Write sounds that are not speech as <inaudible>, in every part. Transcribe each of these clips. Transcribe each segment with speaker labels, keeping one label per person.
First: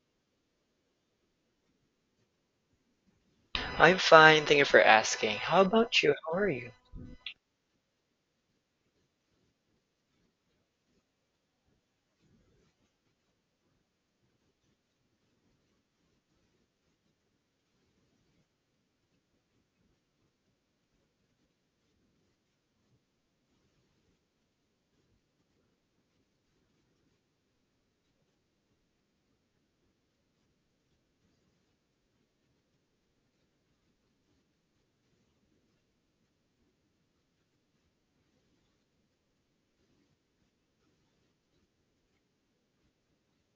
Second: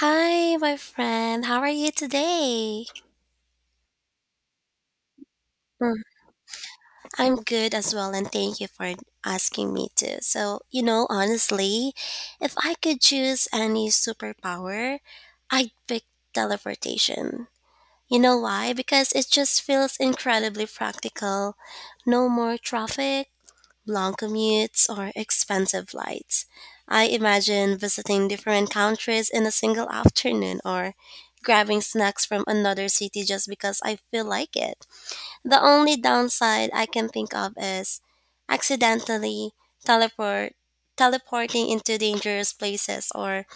Speaker 1: Hi, my friend. How are you today?
Speaker 2: I'm fine, thank you for asking. How
Speaker 1: Mm,
Speaker 2: about you? How are you?
Speaker 1: I'm good as well, and thank you for asking me to. So, honestly, if I could choose any superpower, I'd pick teleportation. You know why? Because it just feels incredibly practical. No more traffic, long commutes, or expensive flights. I imagine visiting different countries in a single afternoon or grabbing snacks from another city just because I feel like it. The only downside I can think of is accidentally teleport teleporting into dangerous places or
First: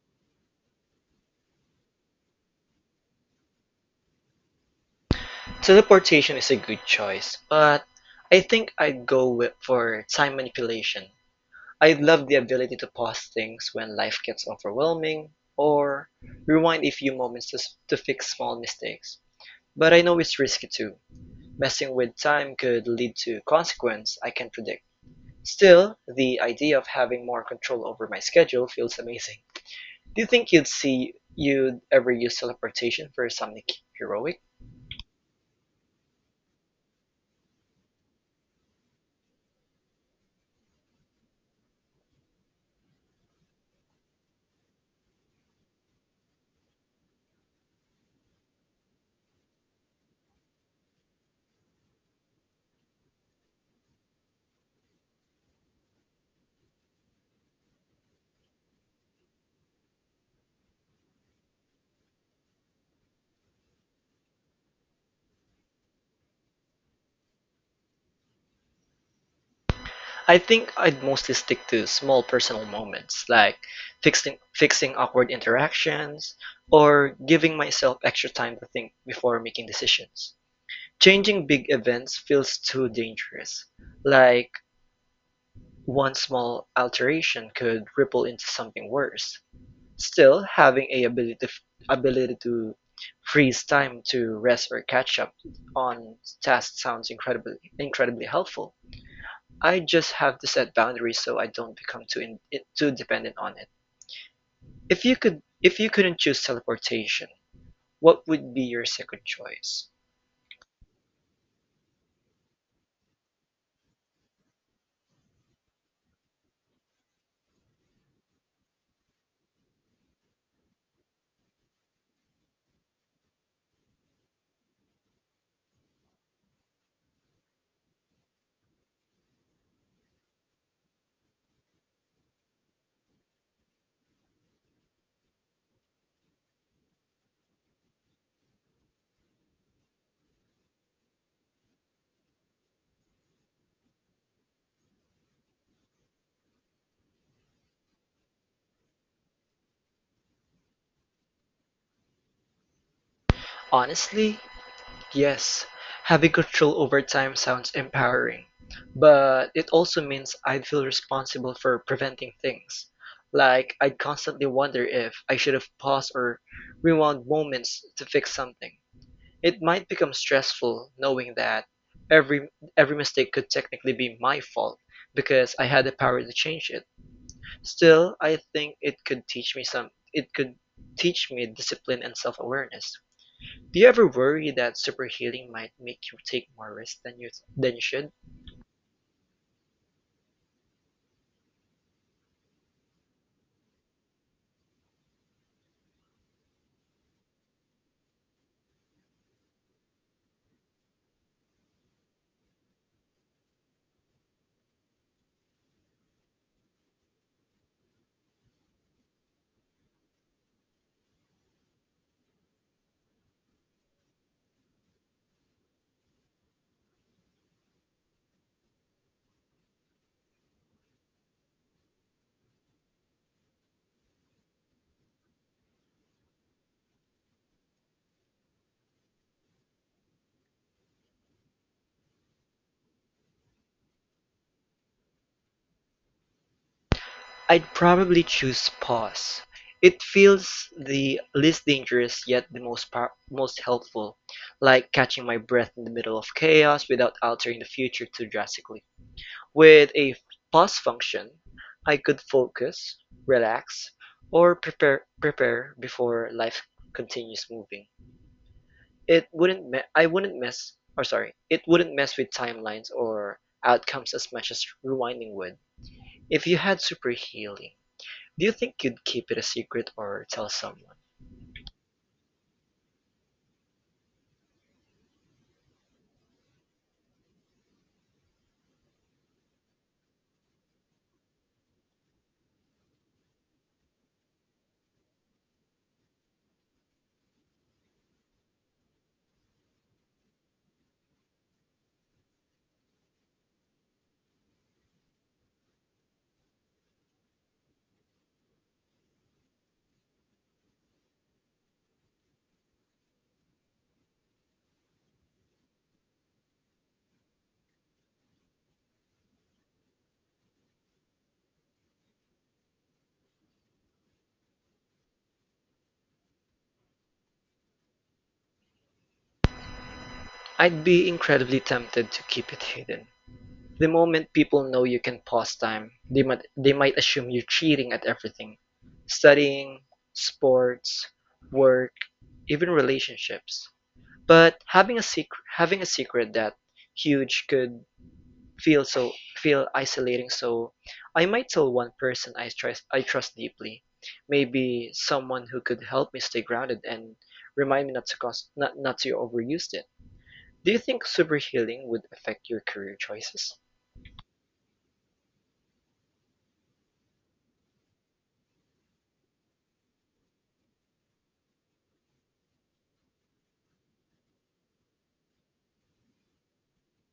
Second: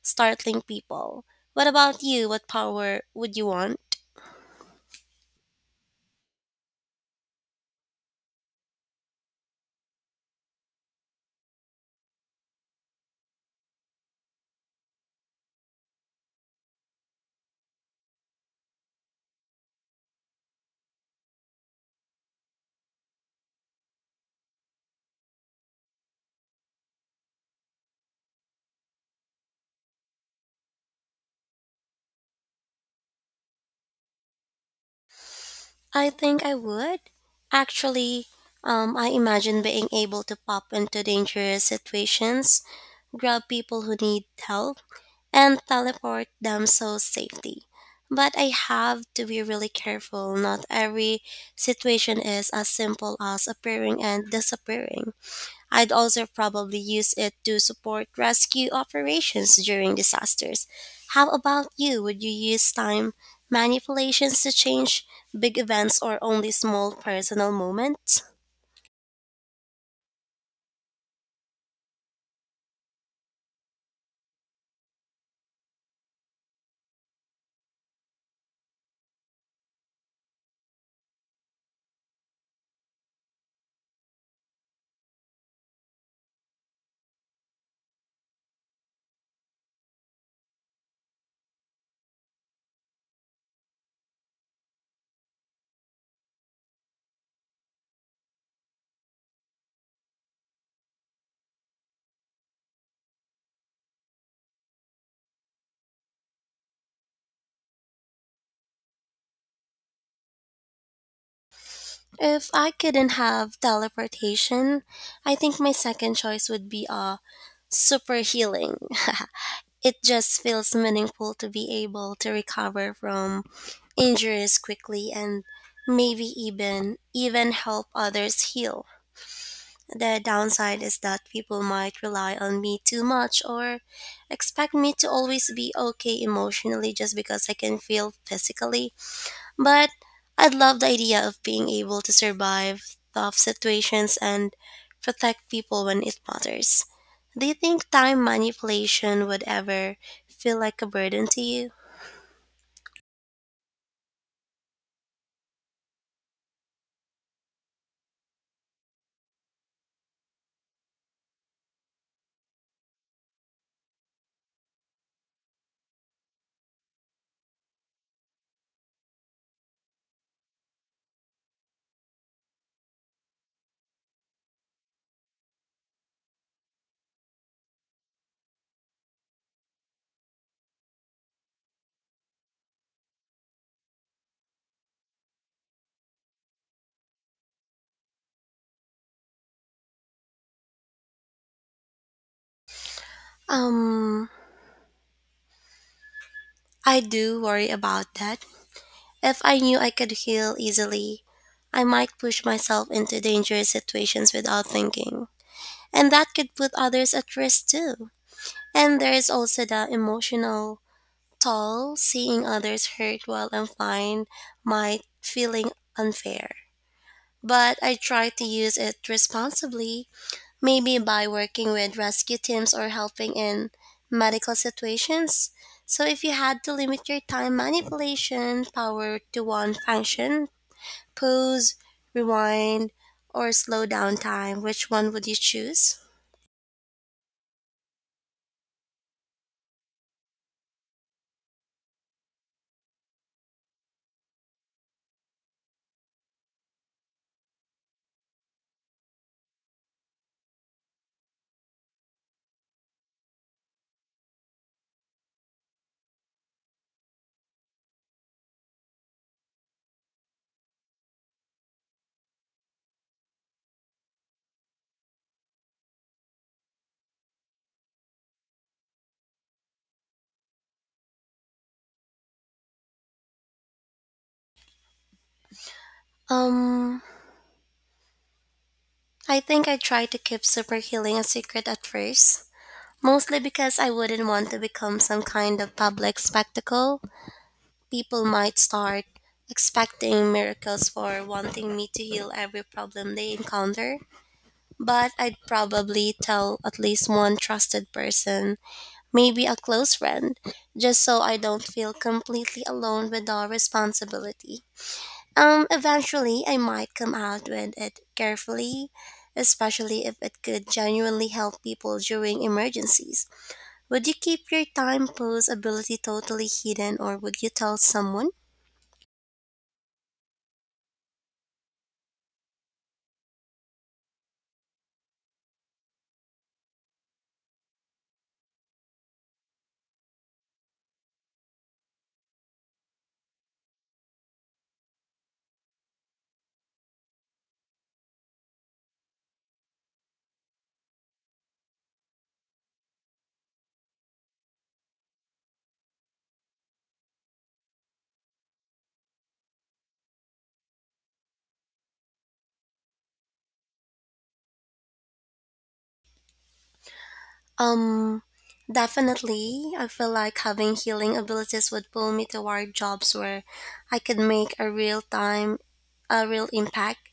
Speaker 1: startling people. What about you? What power would you want?
Speaker 2: Teleportation is a good choice, but I think I'd for time manipulation. I love the ability to pause things when life gets overwhelming or rewind a few moments to fix small mistakes. But I know it's risky too. Messing with time could lead to consequences I can't predict. Still, the idea of having more control over my schedule feels amazing. Do you think you'd ever use teleportation for something heroic?
Speaker 1: I think I would. Actually, I imagine being able to pop into dangerous situations, grab people who need help, and teleport them so safely. But I have to be really careful. Not every situation is as simple as appearing and disappearing. I'd also probably use it to support rescue operations during disasters. How about you? Would you use time manipulations to change big events or only small personal moments?
Speaker 2: I think I'd mostly stick to small personal moments like fixing awkward interactions or giving myself extra time to think before making decisions. Changing big events feels too dangerous. Like one small alteration could ripple into something worse. Still, having a ability to freeze time to rest or catch up on tasks sounds incredibly helpful. I just have to set boundaries so I don't become too dependent on it. If you couldn't choose teleportation, what would be your second choice?
Speaker 1: If I couldn't have teleportation, I think my second choice would be a super healing. <laughs> It just feels meaningful to be able to recover from injuries quickly and maybe even help others heal. The downside is that people might rely on me too much or expect me to always be okay emotionally just because I can feel physically. But I'd love the idea of being able to survive tough situations and protect people when it matters. Do you think time manipulation would ever feel like a burden to you?
Speaker 2: Honestly, yes, having control over time sounds empowering, but it also means I'd feel responsible for preventing things. Like, I'd constantly wonder if I should have paused or rewound moments to fix something. It might become stressful knowing that every every mistake could technically be my fault because I had the power to change it. Still, I think it could teach me discipline and self-awareness. Do you ever worry that superheating might make you take more risks than you should?
Speaker 1: Um, I do worry about that. If I knew I could heal easily, I might push myself into dangerous situations without thinking. And that could put others at risk too. And there is also the emotional toll, seeing others hurt while I'm fine might feeling unfair. But I try to use it responsibly, maybe by working with rescue teams or helping in medical situations. So if you had to limit your time manipulation power to one function, pause, rewind, or slow down time, which one would you choose?
Speaker 2: I'd probably choose pause. It feels the least dangerous yet the most helpful, like catching my breath in the middle of chaos without altering the future too drastically. With a pause function, I could focus, relax, or prepare before life continues moving. It wouldn't me- I wouldn't mess or sorry, it wouldn't mess with timelines or outcomes as much as rewinding would. If you had super healing, do you think you'd keep it a secret or tell someone?
Speaker 1: Um, I think I tried to keep super healing a secret at first, mostly because I wouldn't want to become some kind of public spectacle. People might start expecting miracles for wanting me to heal every problem they encounter. But I'd probably tell at least one trusted person, maybe a close friend, just so I don't feel completely alone with the responsibility. Eventually, I might come out with it carefully, especially if it could genuinely help people during emergencies. Would you keep your time pose ability totally hidden, or would you tell someone?
Speaker 2: I'd be incredibly tempted to keep it hidden. The moment people know you can pause time, they might assume you're cheating at everything. Studying, sports, work, even relationships. But having a secret that huge could feel so feel isolating, so I might tell one person I trust deeply, maybe someone who could help me stay grounded and remind me not to overuse it. Do you think super healing would affect your career choices?
Speaker 1: Um, Definitely. I feel like having healing abilities would pull me toward jobs where I could make a real impact,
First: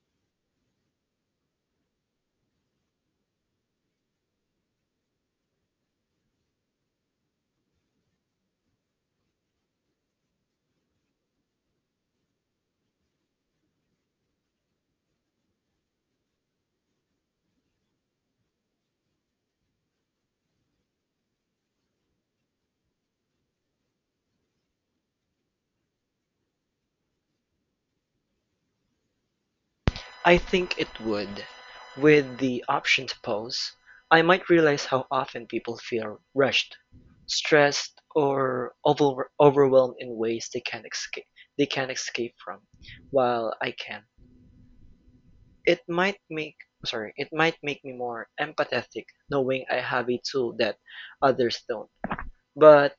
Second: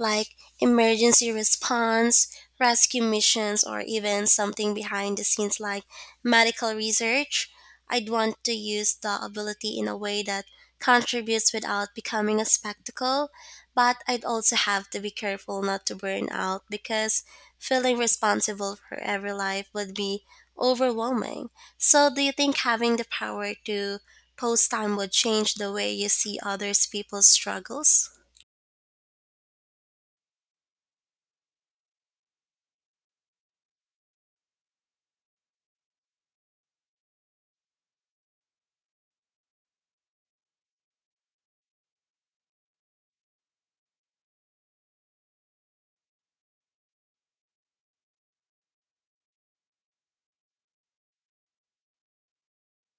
Speaker 1: like emergency response, rescue missions, or even something behind the scenes like medical research. I'd want to use the ability in a way that contributes without becoming a spectacle. But I'd also have to be careful not to burn out because feeling responsible for every life would be overwhelming. So, do you think having the power to post time would change the way you see others people's struggles?
Speaker 2: I think it would. With the option to pause, I might realize how often people feel rushed, stressed, or overwhelmed in ways they can't escape from, while I can. It might make it might make me more empathetic, knowing I have a tool that others don't. But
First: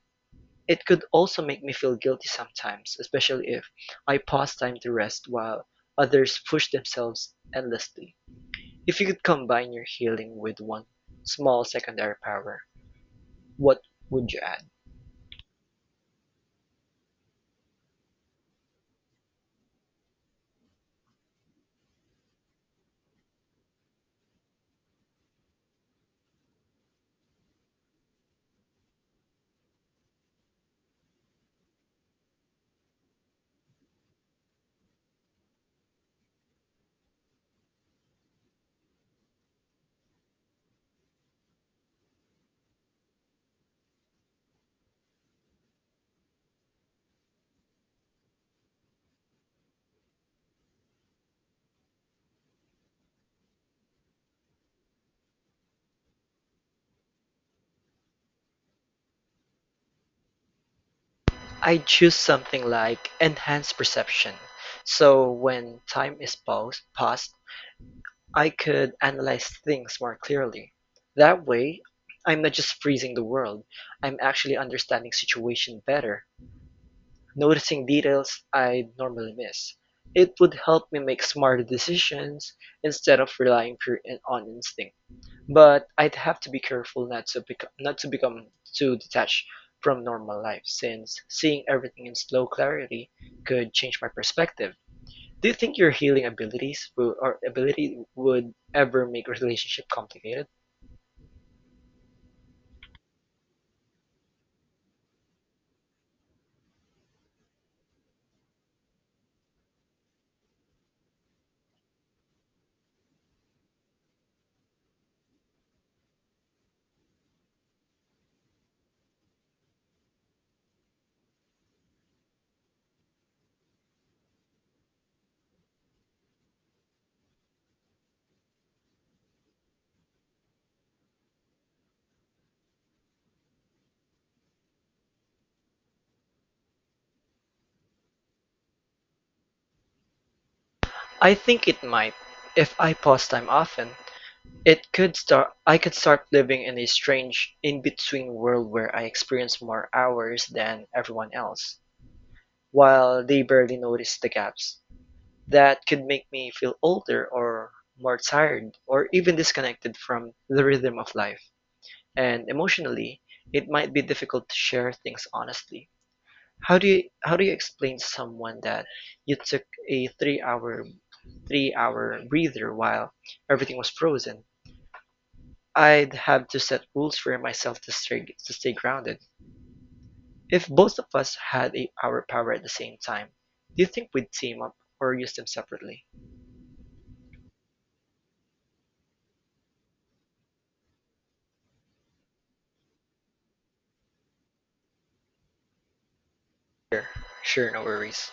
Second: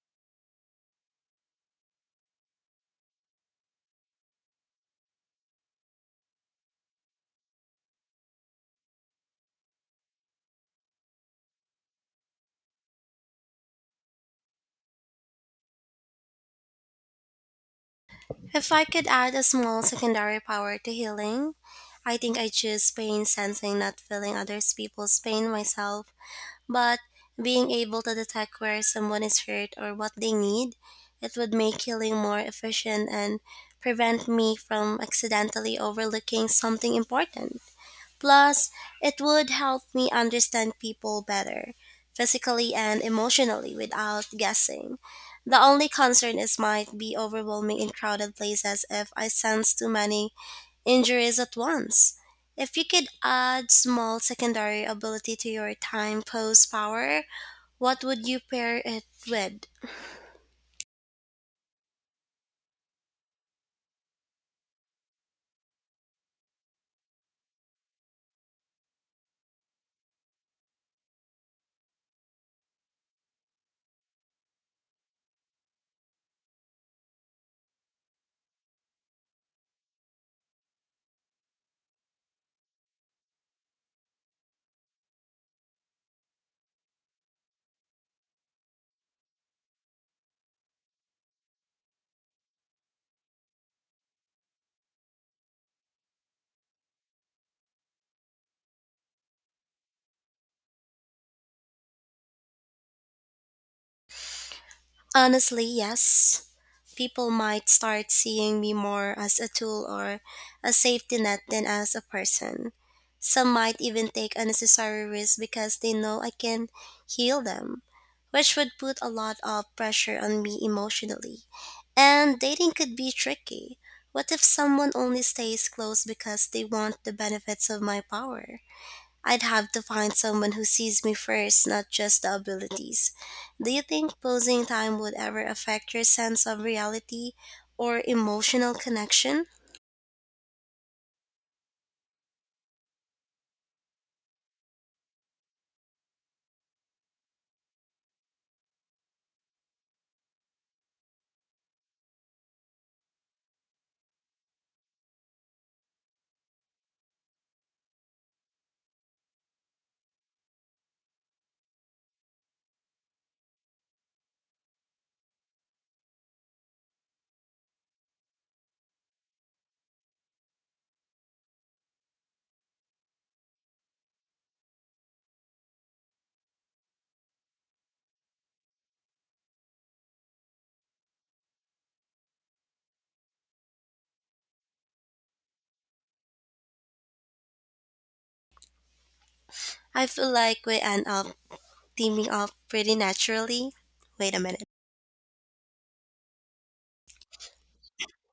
Speaker 2: it could also make me feel guilty sometimes, especially if I pause time to rest while others push themselves endlessly. If you could combine your healing with one small secondary power, what would you add?
Speaker 1: If I could add a small secondary power to healing, I think I choose pain sensing, not feeling others people's pain myself, but being able to detect where someone is hurt or what they need. It would make healing more efficient and prevent me from accidentally overlooking something important. Plus, it would help me understand people better, physically and emotionally, without guessing. The only concern is might be overwhelming in crowded places if I sense too many injuries at once. If you could add small secondary ability to your time pose power, what would you pair it with?
Speaker 2: I'd choose something like enhanced perception. So when time is paused, I could analyze things more clearly. That way, I'm not just freezing the world, I'm actually understanding situation better, noticing details I'd normally miss. It would help me make smarter decisions instead of relying pure on instinct. But I'd have to be careful not to become too detached from normal life, since seeing everything in slow clarity could change my perspective. Do you think your healing abilities will, or ability would ever make a relationship complicated?
Speaker 1: Honestly, yes. People might start seeing me more as a tool or a safety net than as a person. Some might even take unnecessary risks because they know I can heal them, which would put a lot of pressure on me emotionally. And dating could be tricky. What if someone only stays close because they want the benefits of my power? I'd have to find someone who sees me first, not just the abilities. Do you think posing time would ever affect your sense of reality or emotional connection?
Speaker 2: I think it might. If I pause time often, it could start I could start living in a strange in-between world where I experience more hours than everyone else, while they barely notice the gaps. That could make me feel older or more tired or even disconnected from the rhythm of life. And emotionally, it might be difficult to share things honestly. How do you explain someone that you took a three hour breather while everything was frozen? I'd have to set rules for myself to stay grounded. If both of us had a our power at the same time, do you think we'd team up or use them separately?
Speaker 1: I feel like we end up teaming up pretty naturally. Wait a minute.
Speaker 2: Sure, sure, no worries.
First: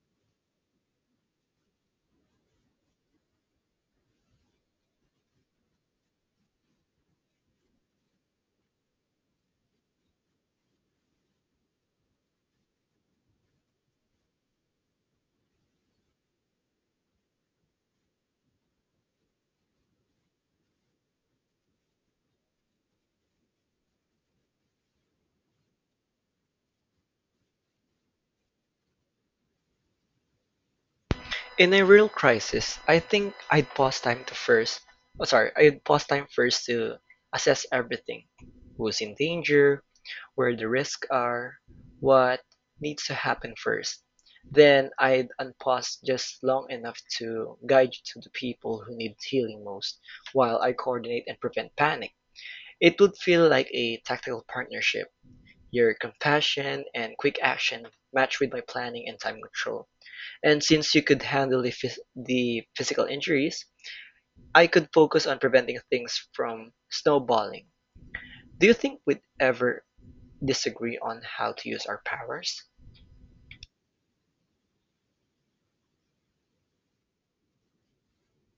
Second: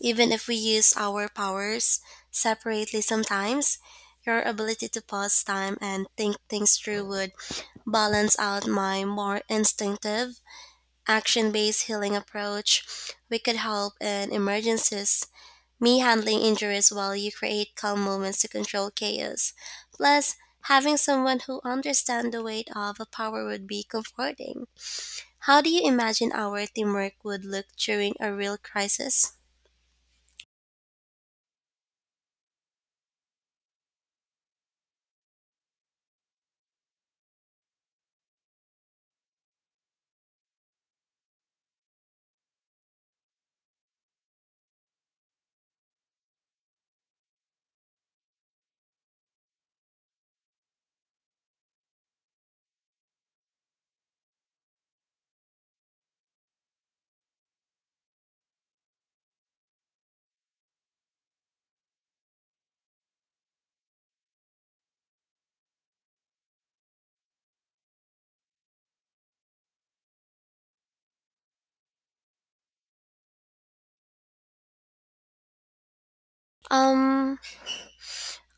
Speaker 1: Even if we use our powers separately sometimes, your ability to pause time and think things through would balance out my more instinctive action based healing approach. We could help in emergencies, me handling injuries while you create calm moments to control chaos. Plus, having someone who understands the weight of a power would be comforting. How do you imagine our teamwork would look during a real crisis?
Speaker 2: In a real crisis, I think I'd pause time to first. Oh, sorry, I'd pause time first to assess everything. Who's in danger? Where the risks are, what needs to happen first. Then I'd unpause just long enough to guide you to the people who need healing most, while I coordinate and prevent panic. It would feel like a tactical partnership. Your compassion and quick action matched with my planning and time control. And since you could handle the physical injuries, I could focus on preventing things from snowballing. Do you think we'd ever disagree on how to use our powers?
Speaker 1: Um,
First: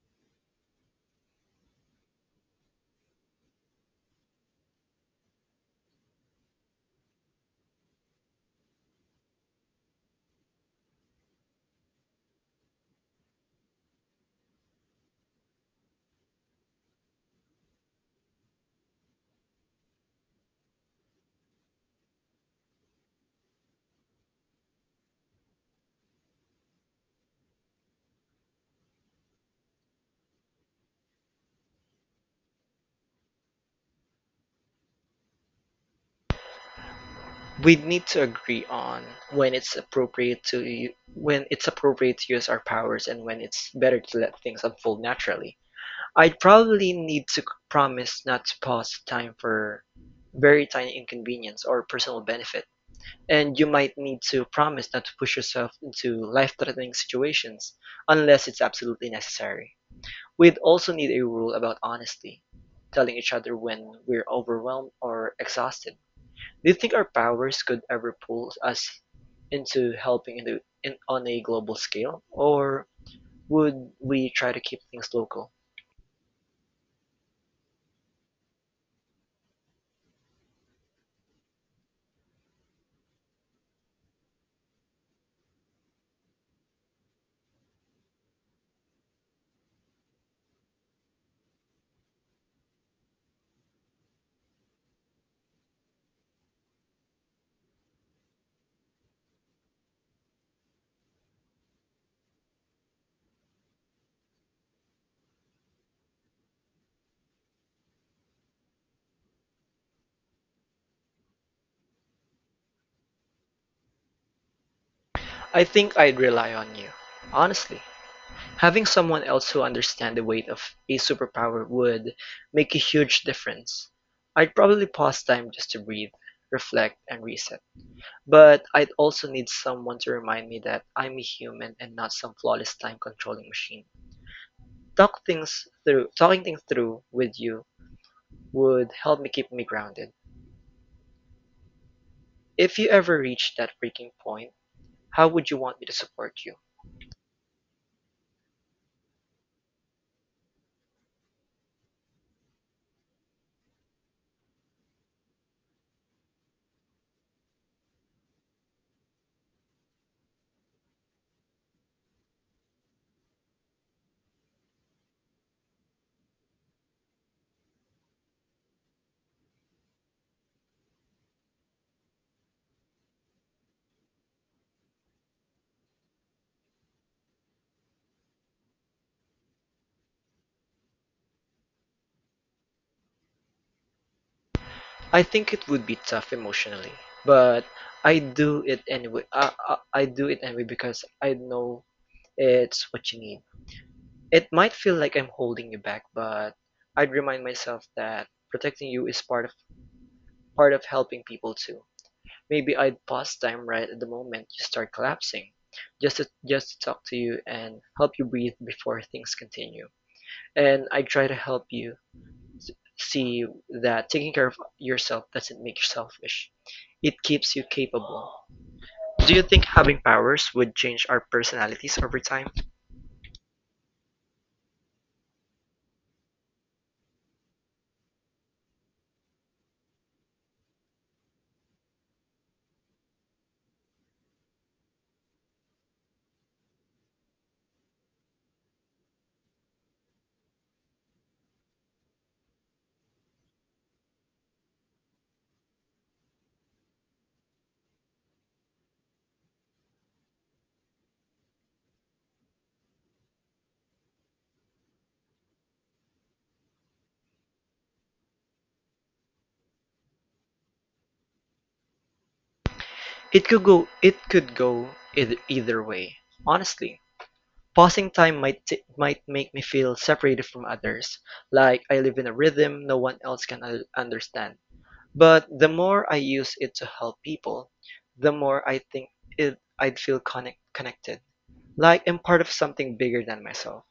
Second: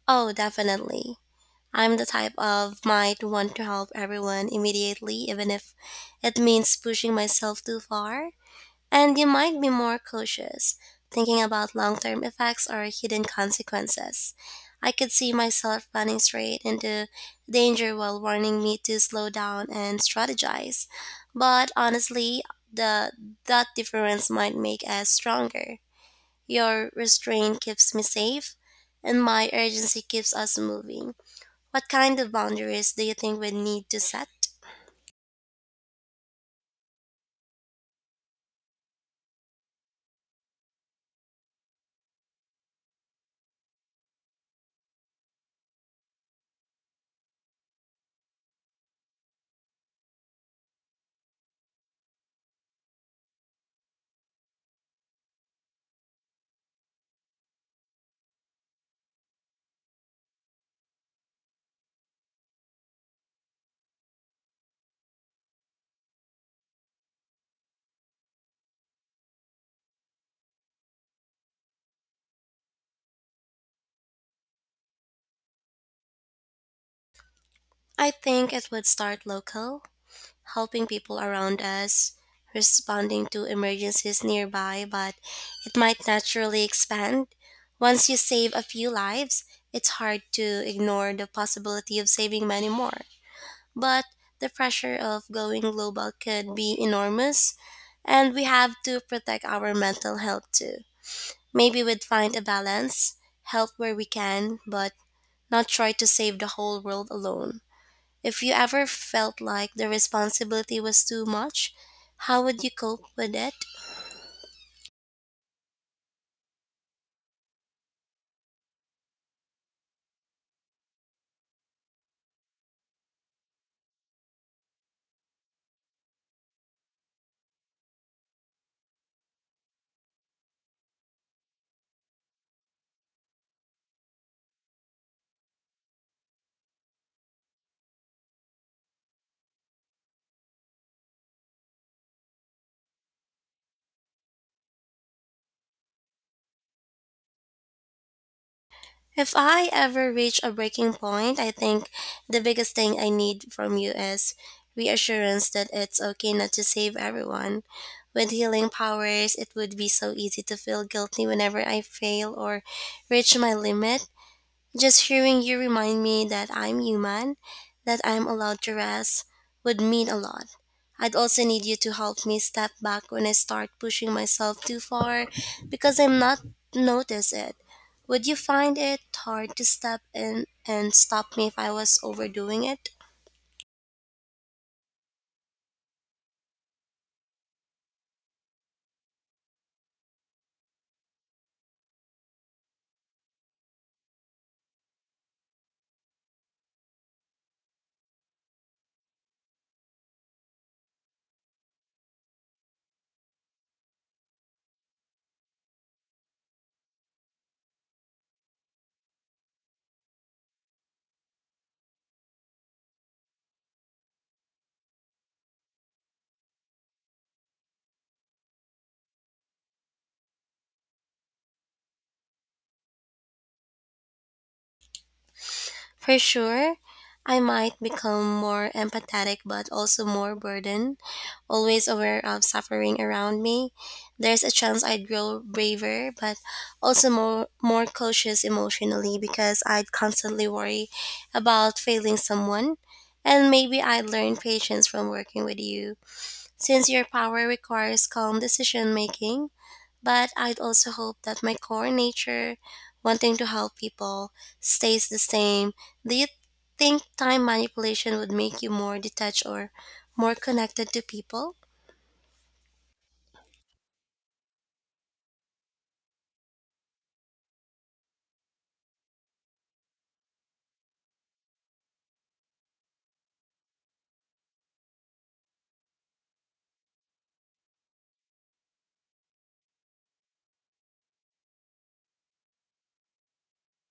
Speaker 1: oh, definitely. I'm the type of might want to help everyone immediately, even if it means pushing myself too far. And you might be more cautious, thinking about long term effects or hidden consequences. I could see myself running straight into danger while warning me to slow down and strategize. But honestly, the that difference might make us stronger. Your restraint keeps me safe, and my urgency keeps us moving. What kind of boundaries do you think we need to set?
Speaker 2: We'd need to agree on when it's appropriate to when it's appropriate to use our powers and when it's better to let things unfold naturally. I'd probably need to promise not to pause time for very tiny inconvenience or personal benefit. And you might need to promise not to push yourself into life-threatening situations unless it's absolutely necessary. We'd also need a rule about honesty, telling each other when we're overwhelmed or exhausted. Do you think our powers could ever pull us into helping on a global scale, or would we try to keep things local?
Speaker 1: I think it would start local, helping people around us, responding to emergencies nearby, but it might naturally expand. Once you save a few lives, it's hard to ignore the possibility of saving many more. But the pressure of going global could be enormous, and we have to protect our mental health too. Maybe we'd find a balance, help where we can, but not try to save the whole world alone. If you ever felt like the responsibility was too much, how would you cope with it?
Speaker 2: I think I'd rely on you. Honestly, having someone else who understands the weight of a superpower would make a huge difference. I'd probably pause time just to breathe, reflect, and reset. But I'd also need someone to remind me that I'm a human and not some flawless time controlling machine. Talking things through with you would help me keep me grounded. If you ever reach that breaking point, how would you want me to support you?
Speaker 1: If I ever reach a breaking point, I think the biggest thing I need from you is reassurance that it's okay not to save everyone. With healing powers, it would be so easy to feel guilty whenever I fail or reach my limit. Just hearing you remind me that I'm human, that I'm allowed to rest, would mean a lot. I'd also need you to help me step back when I start pushing myself too far because I'm not notice it. Would you find it hard to step in and stop me if I was overdoing it?
Speaker 2: I think it would be tough emotionally, but I do it anyway. I do it anyway because I know it's what you need. It might feel like I'm holding you back, but I'd remind myself that protecting you is part of helping people too. Maybe I'd pause time right at the moment you start collapsing, just to talk to you and help you breathe before things continue. And I try to help you see that taking care of yourself doesn't make you selfish. It keeps you capable. Do you think having powers would change our personalities over time?
Speaker 1: For sure, I might become more empathetic but also more burdened, always aware of suffering around me. There's a chance I'd grow braver but also more cautious emotionally because I'd constantly worry about failing someone. And maybe I'd learn patience from working with you since your power requires calm decision making. But I'd also hope that my core nature, wanting to help people, stays the same. Do you think time manipulation would make you more detached or more connected to people?
Speaker 2: It could go either way. Honestly, pausing time might make me feel separated from others, like I live in a rhythm no one else can understand. But the more I use it to help people, the more I think it I'd feel connected, like I'm part of something bigger than myself.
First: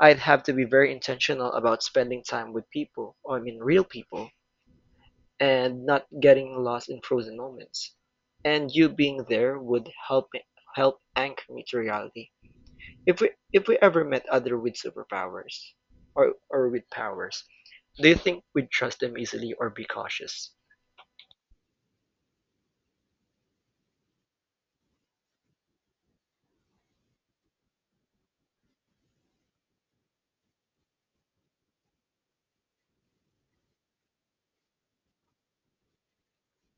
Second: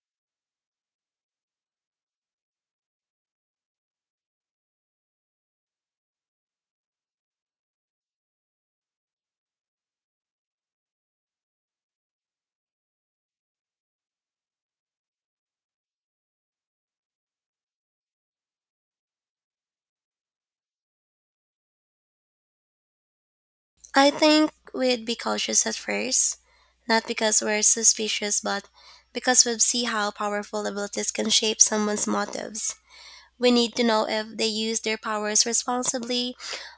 Speaker 2: I'd have to be very intentional about spending time with people, or I mean real people, and not getting lost in frozen moments. And you being there would help anchor me to reality. If we ever met other with superpowers or with powers, do you think we'd trust them easily or be cautious?
Speaker 1: I think we'd be cautious at first, not because we're suspicious, but because we would see how powerful abilities can shape someone's motives. We need to know if they use their powers responsibly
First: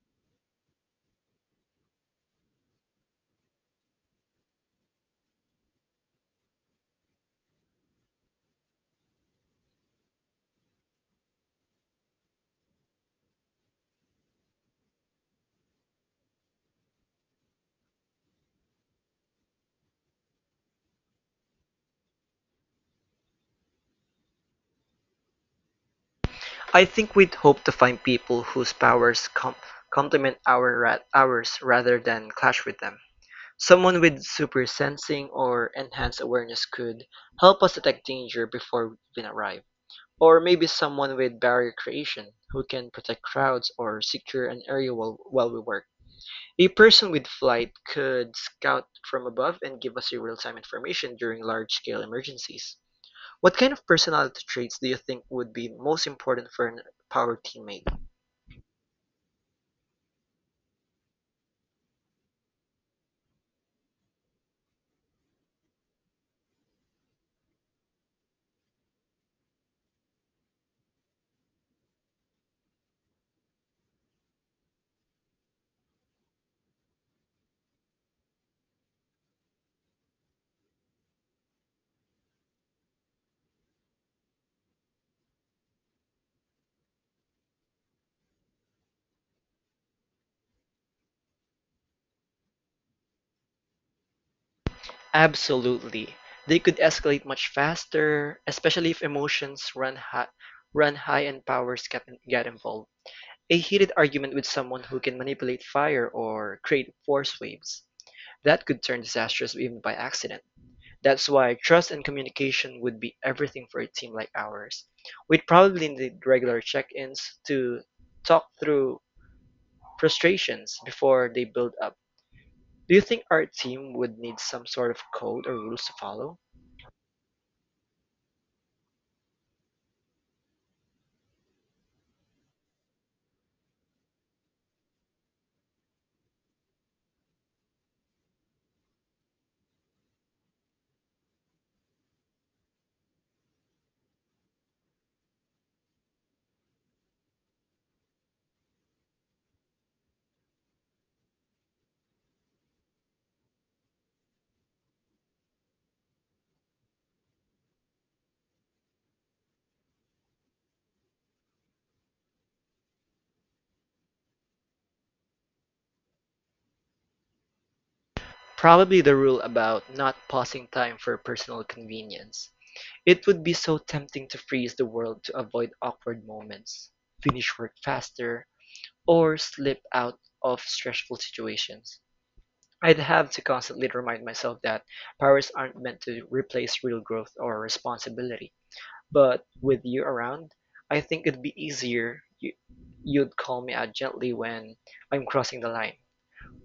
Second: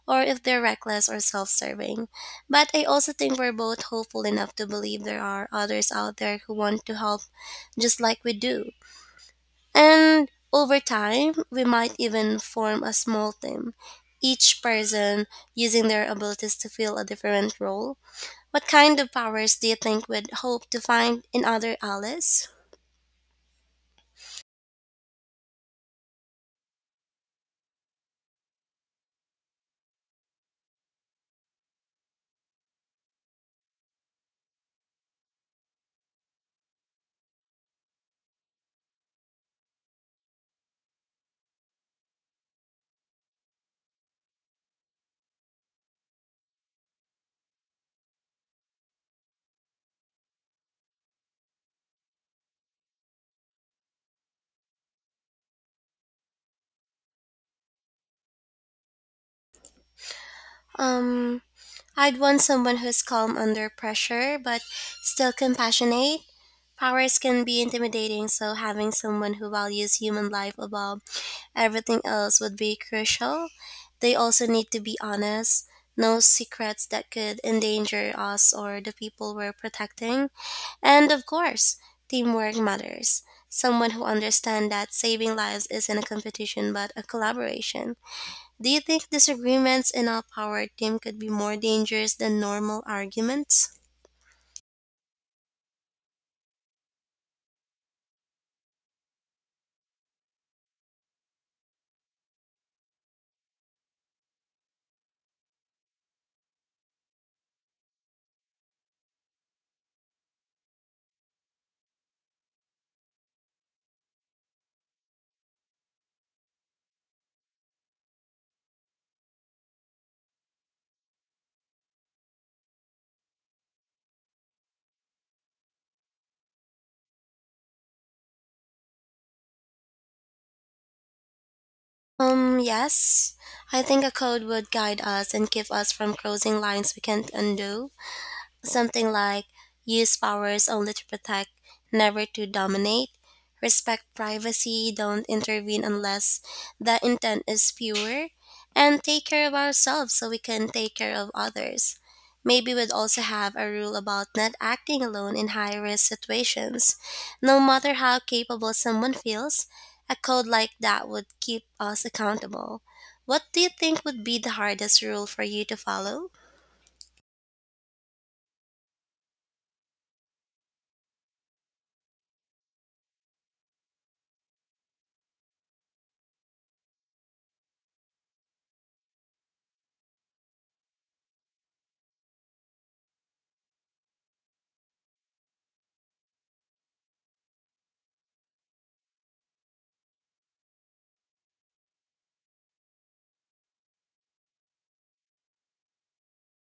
Speaker 1: or if they're reckless or self serving. But I also think we're both hopeful enough to believe there are others out there who want to help just like we do. And over time, we might even form a small team, each person using their abilities to fill a different role. What kind of powers do you think we'd hope to find in other allies?
Speaker 2: I think we'd hope to find people whose powers complement ours rather than clash with them. Someone with super sensing or enhanced awareness could help us detect danger before we even arrive. Or maybe someone with barrier creation who can protect crowds or secure an area while we work. A person with flight could scout from above and give us real-time information during large-scale emergencies. What kind of personality traits do you think would be most important for a power teammate?
Speaker 1: Um, I'd want someone who's calm under pressure but still compassionate. Powers can be intimidating, so having someone who values human life above everything else would be crucial. They also need to be honest, no secrets that could endanger us or the people we're protecting. And of course, teamwork matters. Someone who understands that saving lives isn't a competition but a collaboration. Do you think disagreements in our power team could be more dangerous than normal arguments?
Speaker 2: Absolutely. They could escalate much faster, especially if emotions run high, and powers get involved. A heated argument with someone who can manipulate fire or create force waves. That could turn disastrous even by accident. That's why trust and communication would be everything for a team like ours. We'd probably need regular check ins to talk through frustrations before they build up. Do you think our team would need some sort of code or rules to follow?
Speaker 1: Yes. I think a code would guide us and keep us from crossing lines we can't undo. Something like use powers only to protect, never to dominate, respect privacy, don't intervene unless the intent is pure, and take care of ourselves so we can take care of others. Maybe we'd also have a rule about not acting alone in high risk situations. No matter how capable someone feels, a code like that would keep us accountable. What do you think would be the hardest rule for you to follow?
Speaker 2: Probably the rule about not pausing time for personal convenience. It would be so tempting to freeze the world to avoid awkward moments, finish work faster, or slip out of stressful situations. I'd have to constantly remind myself that powers aren't meant to replace real growth or responsibility. But with you around, I think it'd be easier. You'd call me out gently when I'm crossing the line.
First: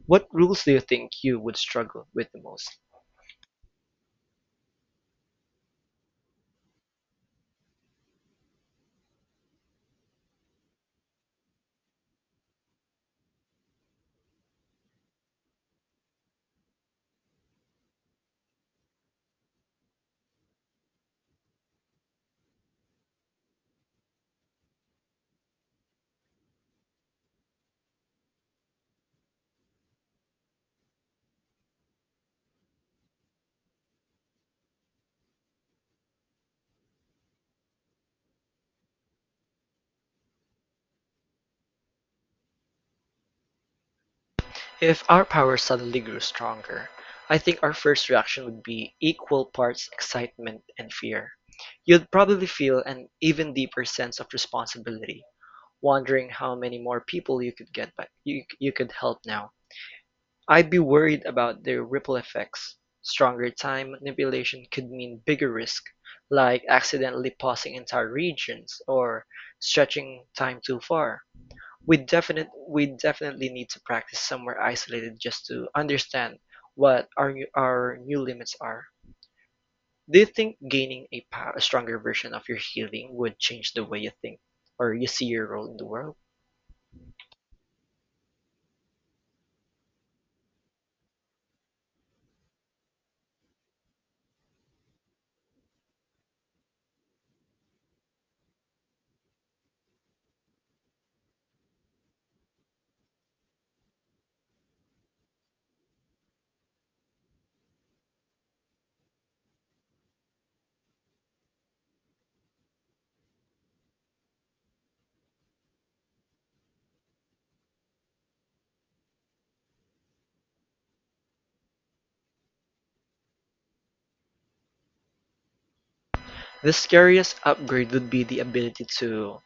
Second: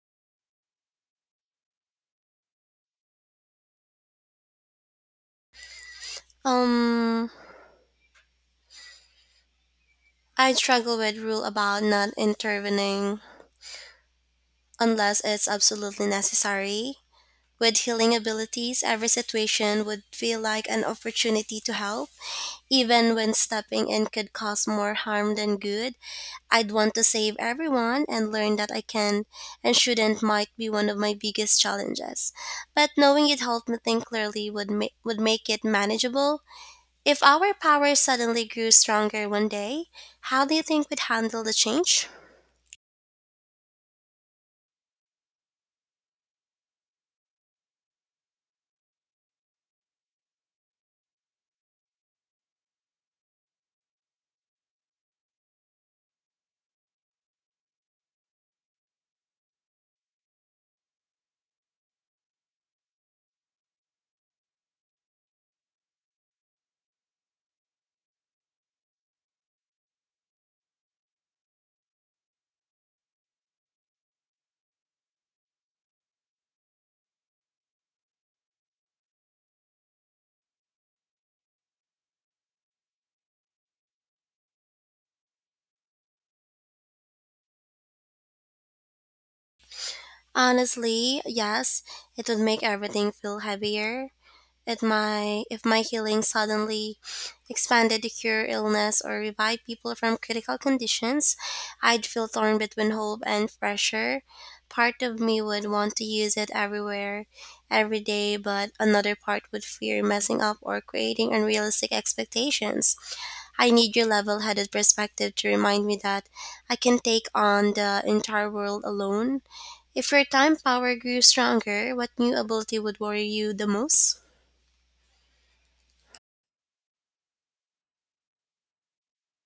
Speaker 2: What rules do you think you would struggle with the most?
Speaker 1: Um, I struggle with rule about not intervening unless it's absolutely necessary. With healing abilities, every situation would feel like an opportunity to help, even when stepping in could cause more harm than good. I'd want to save everyone and learn that I can and shouldn't might be one of my biggest challenges. But knowing it helped me think clearly would would make it manageable. If our power suddenly grew stronger one day, how do you think we'd handle the change?
Speaker 2: If our powers suddenly grew stronger, I think our first reaction would be equal parts excitement and fear. You'd probably feel an even deeper sense of responsibility wondering how many more people you could get by you, you could help now. I'd be worried about the ripple effects. Stronger time manipulation could mean bigger risk, like accidentally pausing entire regions or stretching time too far. We definitely need to practice somewhere isolated just to understand what our new limits are. Do you think gaining a stronger version of your healing would change the way you think or you see your role in the world?
Speaker 1: Honestly, yes, it would make everything feel heavier. It my if my healing suddenly expanded to cure illness or revive people from critical conditions, I'd feel torn between hope and pressure. Part of me would want to use it everywhere, every day, but another part would fear messing up or creating unrealistic expectations. I need your level headed perspective to remind me that I can take on the entire world alone. If your time power grew stronger, what new ability would worry you the most?
Speaker 2: The scariest upgrade would be the ability to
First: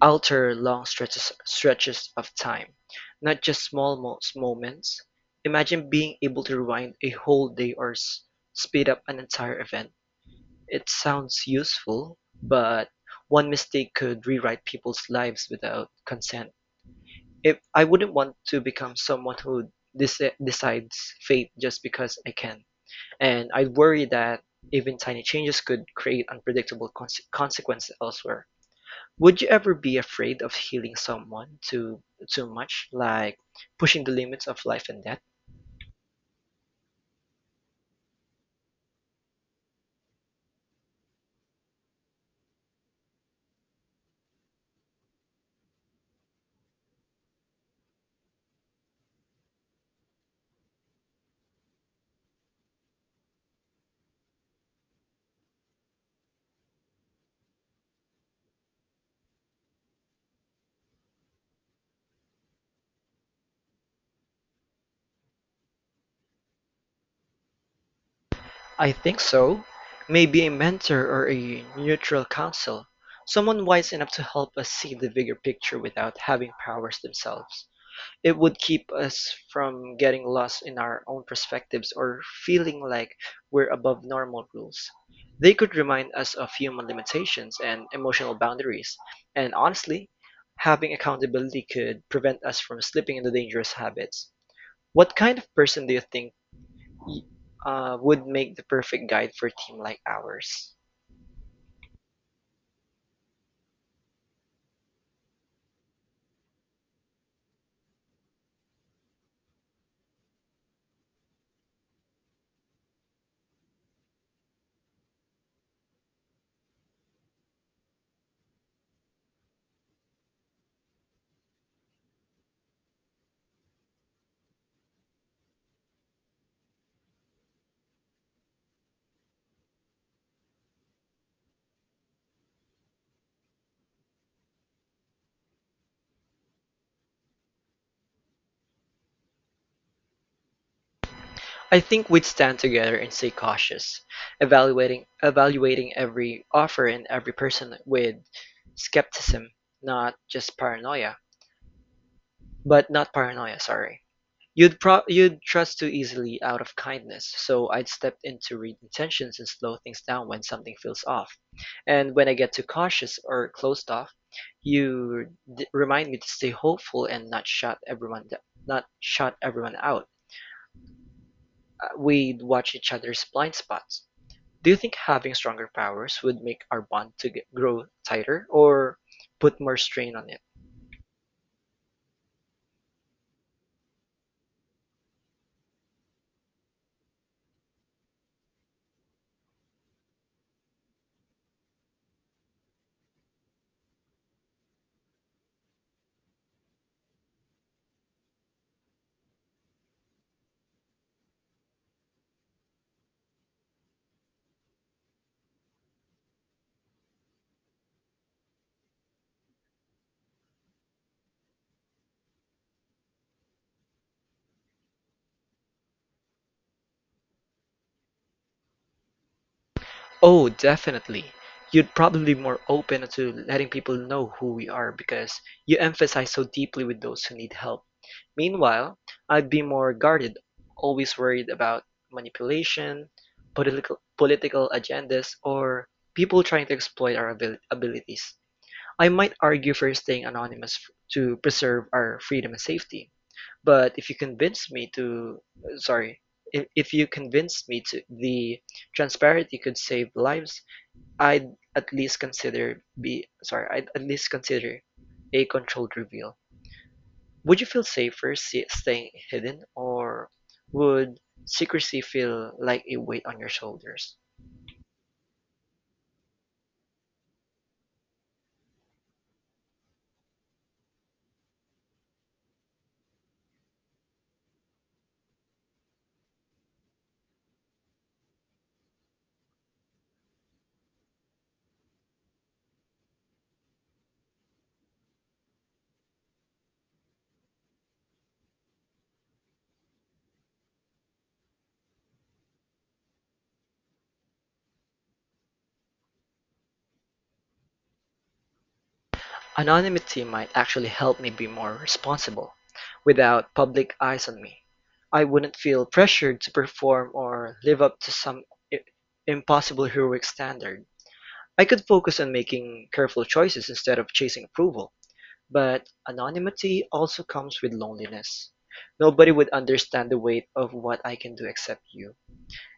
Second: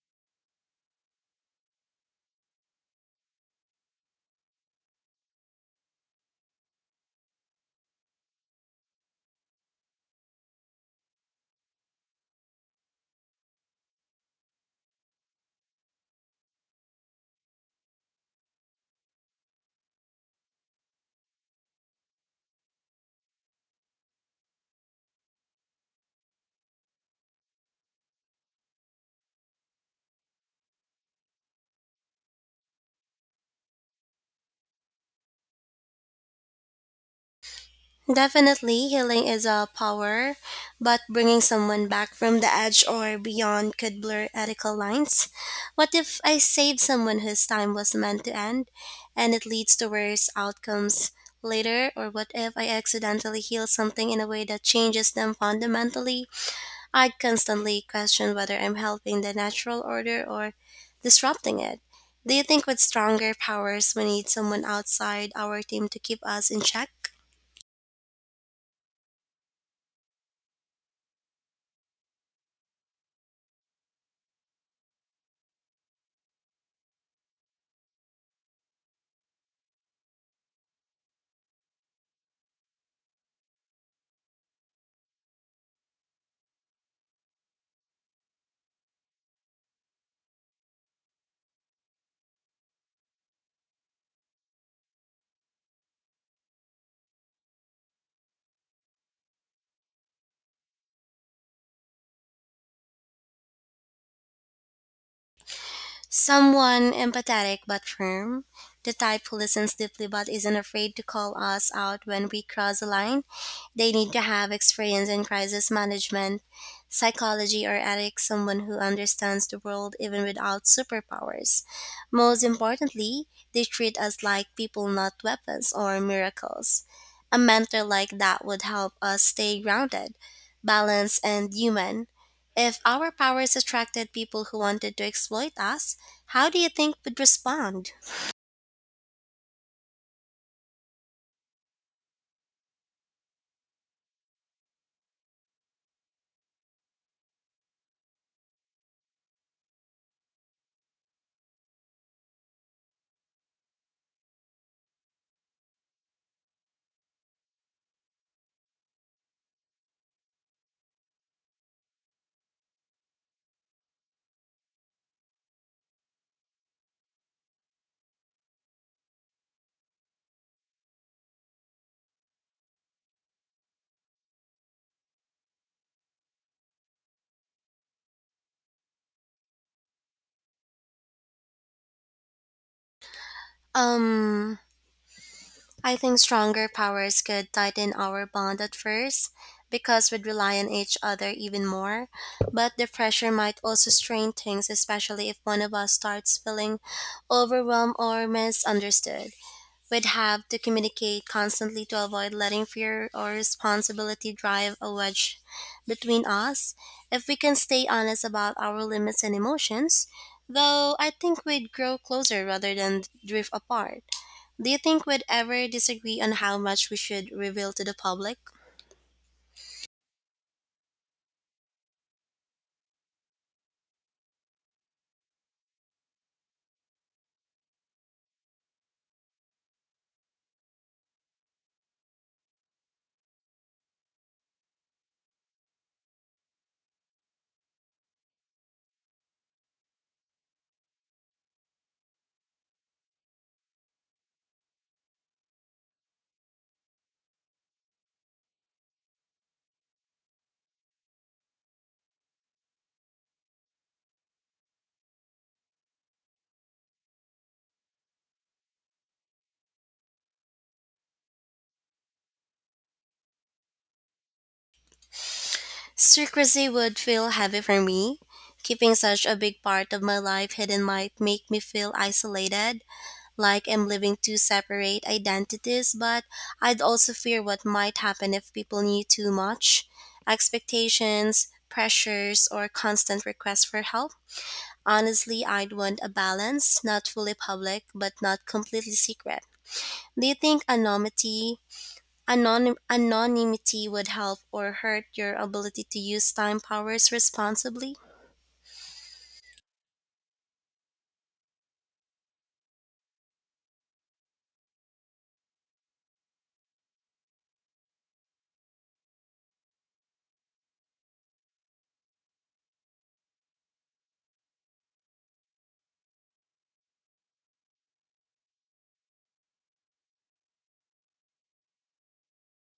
Speaker 2: alter long stretches of time, not just small moments. Imagine being able to rewind a whole day or speed up an entire event. It sounds useful, but one mistake could rewrite people's lives without consent. If I wouldn't want to become someone who decides fate just because I can. And I worry that even tiny changes could create unpredictable consequences elsewhere. Would you ever be afraid of healing someone too much, like pushing the limits of life and death?
Speaker 1: Definitely, healing is a power, but bringing someone back from the edge or beyond could blur ethical lines. What if I save someone whose time was meant to end and it leads to worse outcomes later? Or what if I accidentally heal something in a way that changes them fundamentally? I constantly question whether I'm helping the natural order or disrupting it. Do you think with stronger powers, we need someone outside our team to keep us in check?
Speaker 2: I think so. Maybe a mentor or a neutral counsel, someone wise enough to help us see the bigger picture without having powers themselves. It would keep us from getting lost in our own perspectives or feeling like we're above normal rules. They could remind us of human limitations and emotional boundaries. And honestly, having accountability could prevent us from slipping into dangerous habits. What kind of person do you think would make the perfect guide for a team like ours?
Speaker 1: Someone empathetic but firm, the type who listens deeply but isn't afraid to call us out when we cross the line. They need to have experience in crisis management, psychology, or ethics, someone who understands the world even without superpowers. Most importantly, they treat us like people, not weapons or miracles. A mentor like that would help us stay grounded, balanced, and human. If our powers attracted people who wanted to exploit us, how do you think would respond?
Speaker 2: I think we'd stand together and stay cautious, evaluating every offer and every person with skepticism, not just paranoia. But not paranoia, sorry. You'd trust too easily out of kindness, so I'd step in to read intentions and slow things down when something feels off. And when I get too cautious or closed off, you remind me to stay hopeful and not shut everyone out. We'd watch each other's blind spots. Do you think having stronger powers would make our grow tighter or put more strain on it?
Speaker 1: Um, I think stronger powers could tighten our bond at first because we'd rely on each other even more. But the pressure might also strain things, especially if one of us starts feeling overwhelmed or misunderstood. Would have to communicate constantly to avoid letting fear or responsibility drive a wedge between us. If we can stay honest about our limits and emotions, though, I think we'd grow closer rather than drift apart. Do you think we'd ever disagree on how much we should reveal to the public?
Speaker 2: Oh, definitely. You'd probably be more open to letting people know who we are because you empathize so deeply with those who need help. Meanwhile, I'd be more guarded, always worried about manipulation, political agendas, or people trying to exploit our abilities. I might argue for staying anonymous to preserve our freedom and safety. But if you convince me to, sorry, if you convinced me to the transparency could save lives, I'd at least consider be sorry, I'd at least consider a controlled reveal. Would you feel safer staying hidden, or would secrecy feel like a weight on your shoulders?
Speaker 1: Secrecy would feel heavy for me. Keeping such a big part of my life hidden might make me feel isolated like I'm living two separate identities, but I'd also fear what might happen if people knew too much expectations, pressures, or constant requests for help. Honestly, I'd want a balance, not fully public, but not completely secret. Do you think anonymity would help or hurt your ability to use time powers responsibly?
Speaker 2: Anonymity might actually help me be more responsible. Without public eyes on me, I wouldn't feel pressured to perform or live up to some impossible heroic standard. I could focus on making careful choices instead of chasing approval. But anonymity also comes with loneliness. Nobody would understand the weight of what I can do except you.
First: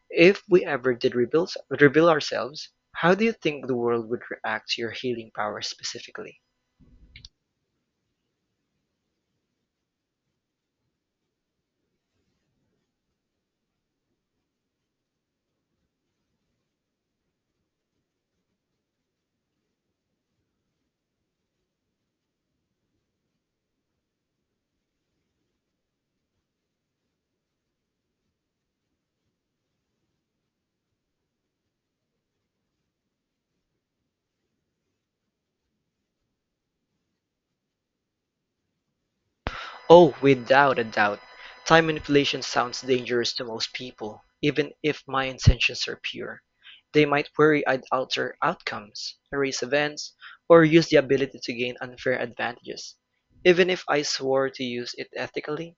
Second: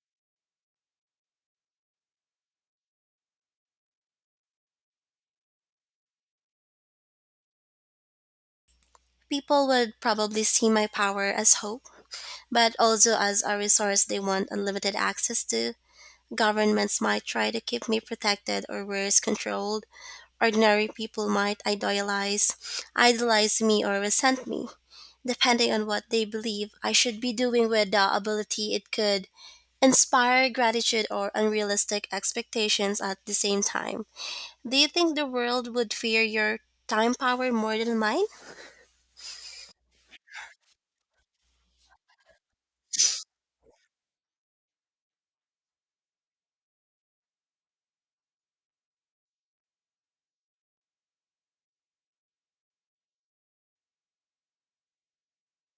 Speaker 2: If we ever did reveal ourselves, how do you think the world would react to your healing powers specifically?
Speaker 1: People would probably see my power as hope, but also as a resource they want unlimited access to. Governments might try to keep me protected or worse, controlled. Ordinary people might idolize me or resent me, depending on what they believe I should be doing with the ability it could inspire gratitude or unrealistic expectations at the same time. Do you think the world would fear your time power more than mine?
Speaker 2: Oh, without a doubt. Time manipulation sounds dangerous to most people, even if my intentions are pure. They might worry I'd alter outcomes, erase events, or use the ability to gain unfair advantages. Even if I swore to use it ethically,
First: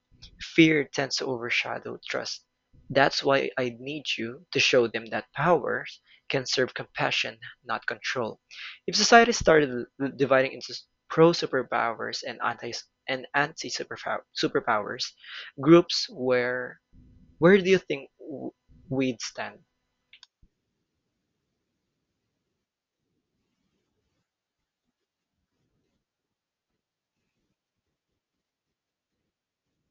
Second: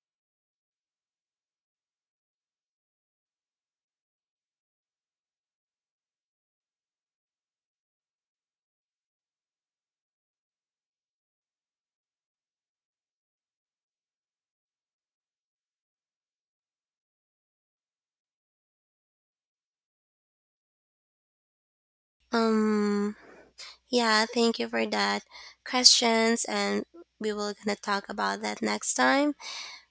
Speaker 2: fear tends to overshadow trust. That's why I need you to show them that powers can serve compassion, not control. If society started dividing into pro-superpowers and anti-superpowers groups, where do you think we'd stand?
Speaker 1: Um, yeah, thank you for that questions and we will gonna talk about that next time.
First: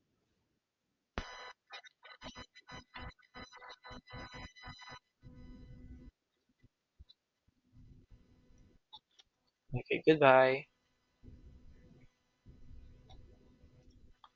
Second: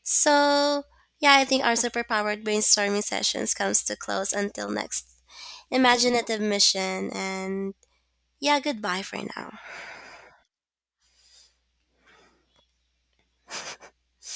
Speaker 1: So, yeah, I think our superpowered brainstorming sessions comes to close until next imaginative mission and yeah, goodbye for now.
Speaker 2: Okay, goodbye.